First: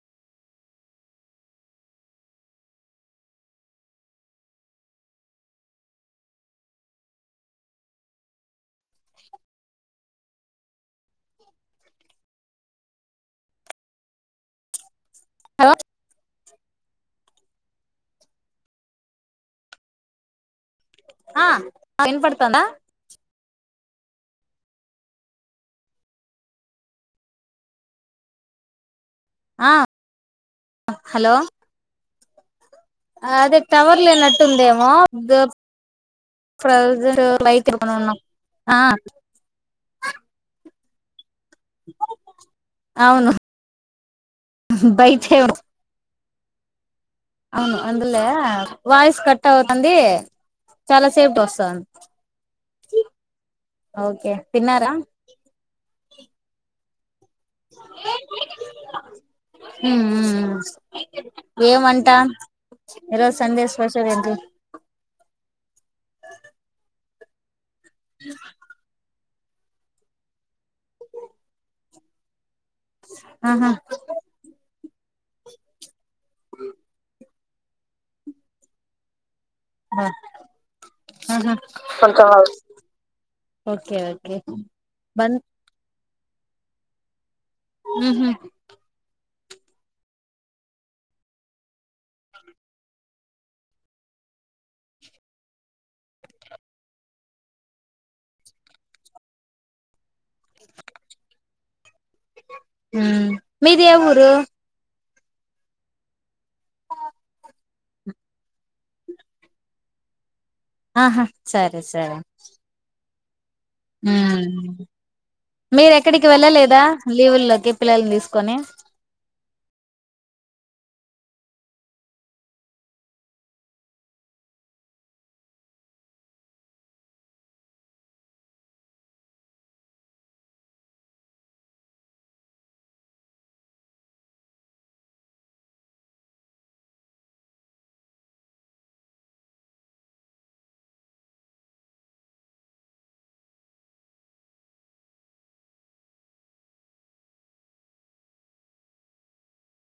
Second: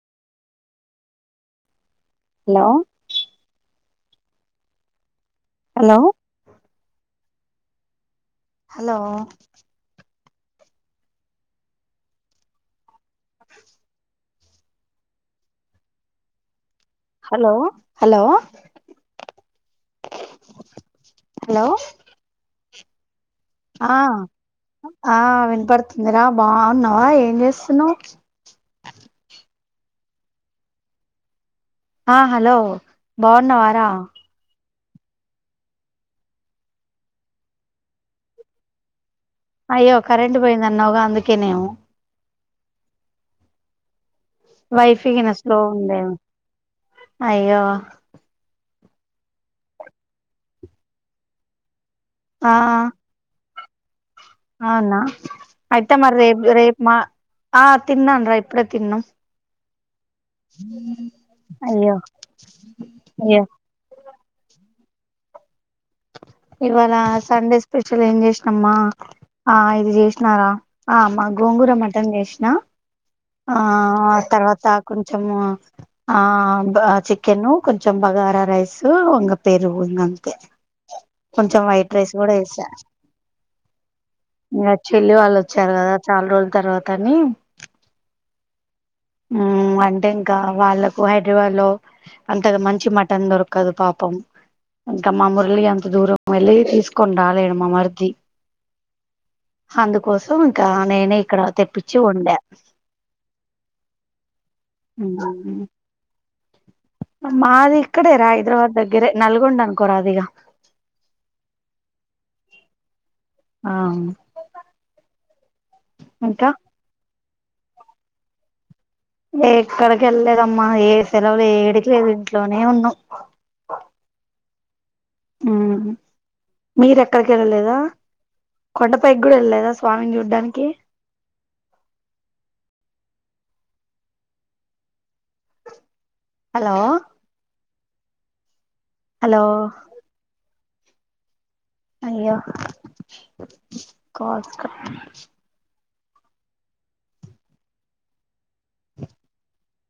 Hello hello hello hello hello hello ఆ విన పడతాందా. ఆ ఆ వినపడుతుందిరా బావున్నవా ఏం చేస్తున్నవు. ఆ హలో హలో అదే బాగున్నావారా టవర్లు నటుందే ప్రజైక్న్ అయ్యో కరెంటట్ పోయిందంది అన్న ఒకగా అ కనేవు అవును వైఫీకి నా బయటే స్లో ఉండే అవును అంద్రలే వాయిస్ కట్ అవుతుంది చాలా సేఫ్టీ వస్తుంది ఆ ఓకే తిన్నారా అవునా అతే రి రే రేప మా ఆ తిన్నాను రా ఇప్పుడే తిన్నా ఉమ్ ఉమ్ అయ్యో ఏమంట ఈరోజు అయ్యో సండే స్పెషల్ ఏంటి ఇవాళ సండే స్పెషల్ ఏం చేసినమ్మా ఆ ఇది చేసినారా ఆ అమ్మా గోంగూర మటన్ చేసినా ఆ ఆహా తర్వాత కొంచం ఆ చెక్ కెను కొంచం బగారా రైసు ఇంగ పెరుగు ఇంగంతే ఆహా కొంచెం వైట్ రైస్ కూడా వేసా ఓకే ఓకే ఇంగా చెల్లి బన్ వాళ్ళు వచ్చారు కదా చాలా రోజుల తర్వాత నీ హ్మ్ హు మ్మ్ అంటే ఇంకా వాళ్ళకు హైదరాబాద్ లో అంత మంచి మటన్ దొరకదు పాపం ఇంకా మా మురళి అంత దూరం వెళ్ళి తీసుకొని రాలేడు మా మర్ది అందుకోసం ఇంకా నేనే ఇక్కడ తెప్పి చు ఉండే ది ఏ ఊరు హ్మ్ హు మాది ఇక్కడే రా హైదరాబాద్ దగ్గరే నల్గొండ అనుకోరా అదిగ ఆహా సరే సరే ఆ మ్మ్ మీరు ఎక్కడికి ఇంకా వెళ్ళలేదా లీవుల్లోకి పిల్లల్ని తీసుకొని ఏక్కడికి వెళ్లేదమ్మా ఏ సెలవులు ఏడికి లేదు ఇంట్లోనే ఉన్నా మ్మ్ హు మీరు ఎక్కడికి వెళ్ళలేదా కొండపైకి కూడా వెళ్ళలేదా స్వామిని చూడ్డానికి హలో హలో అయ్యో కో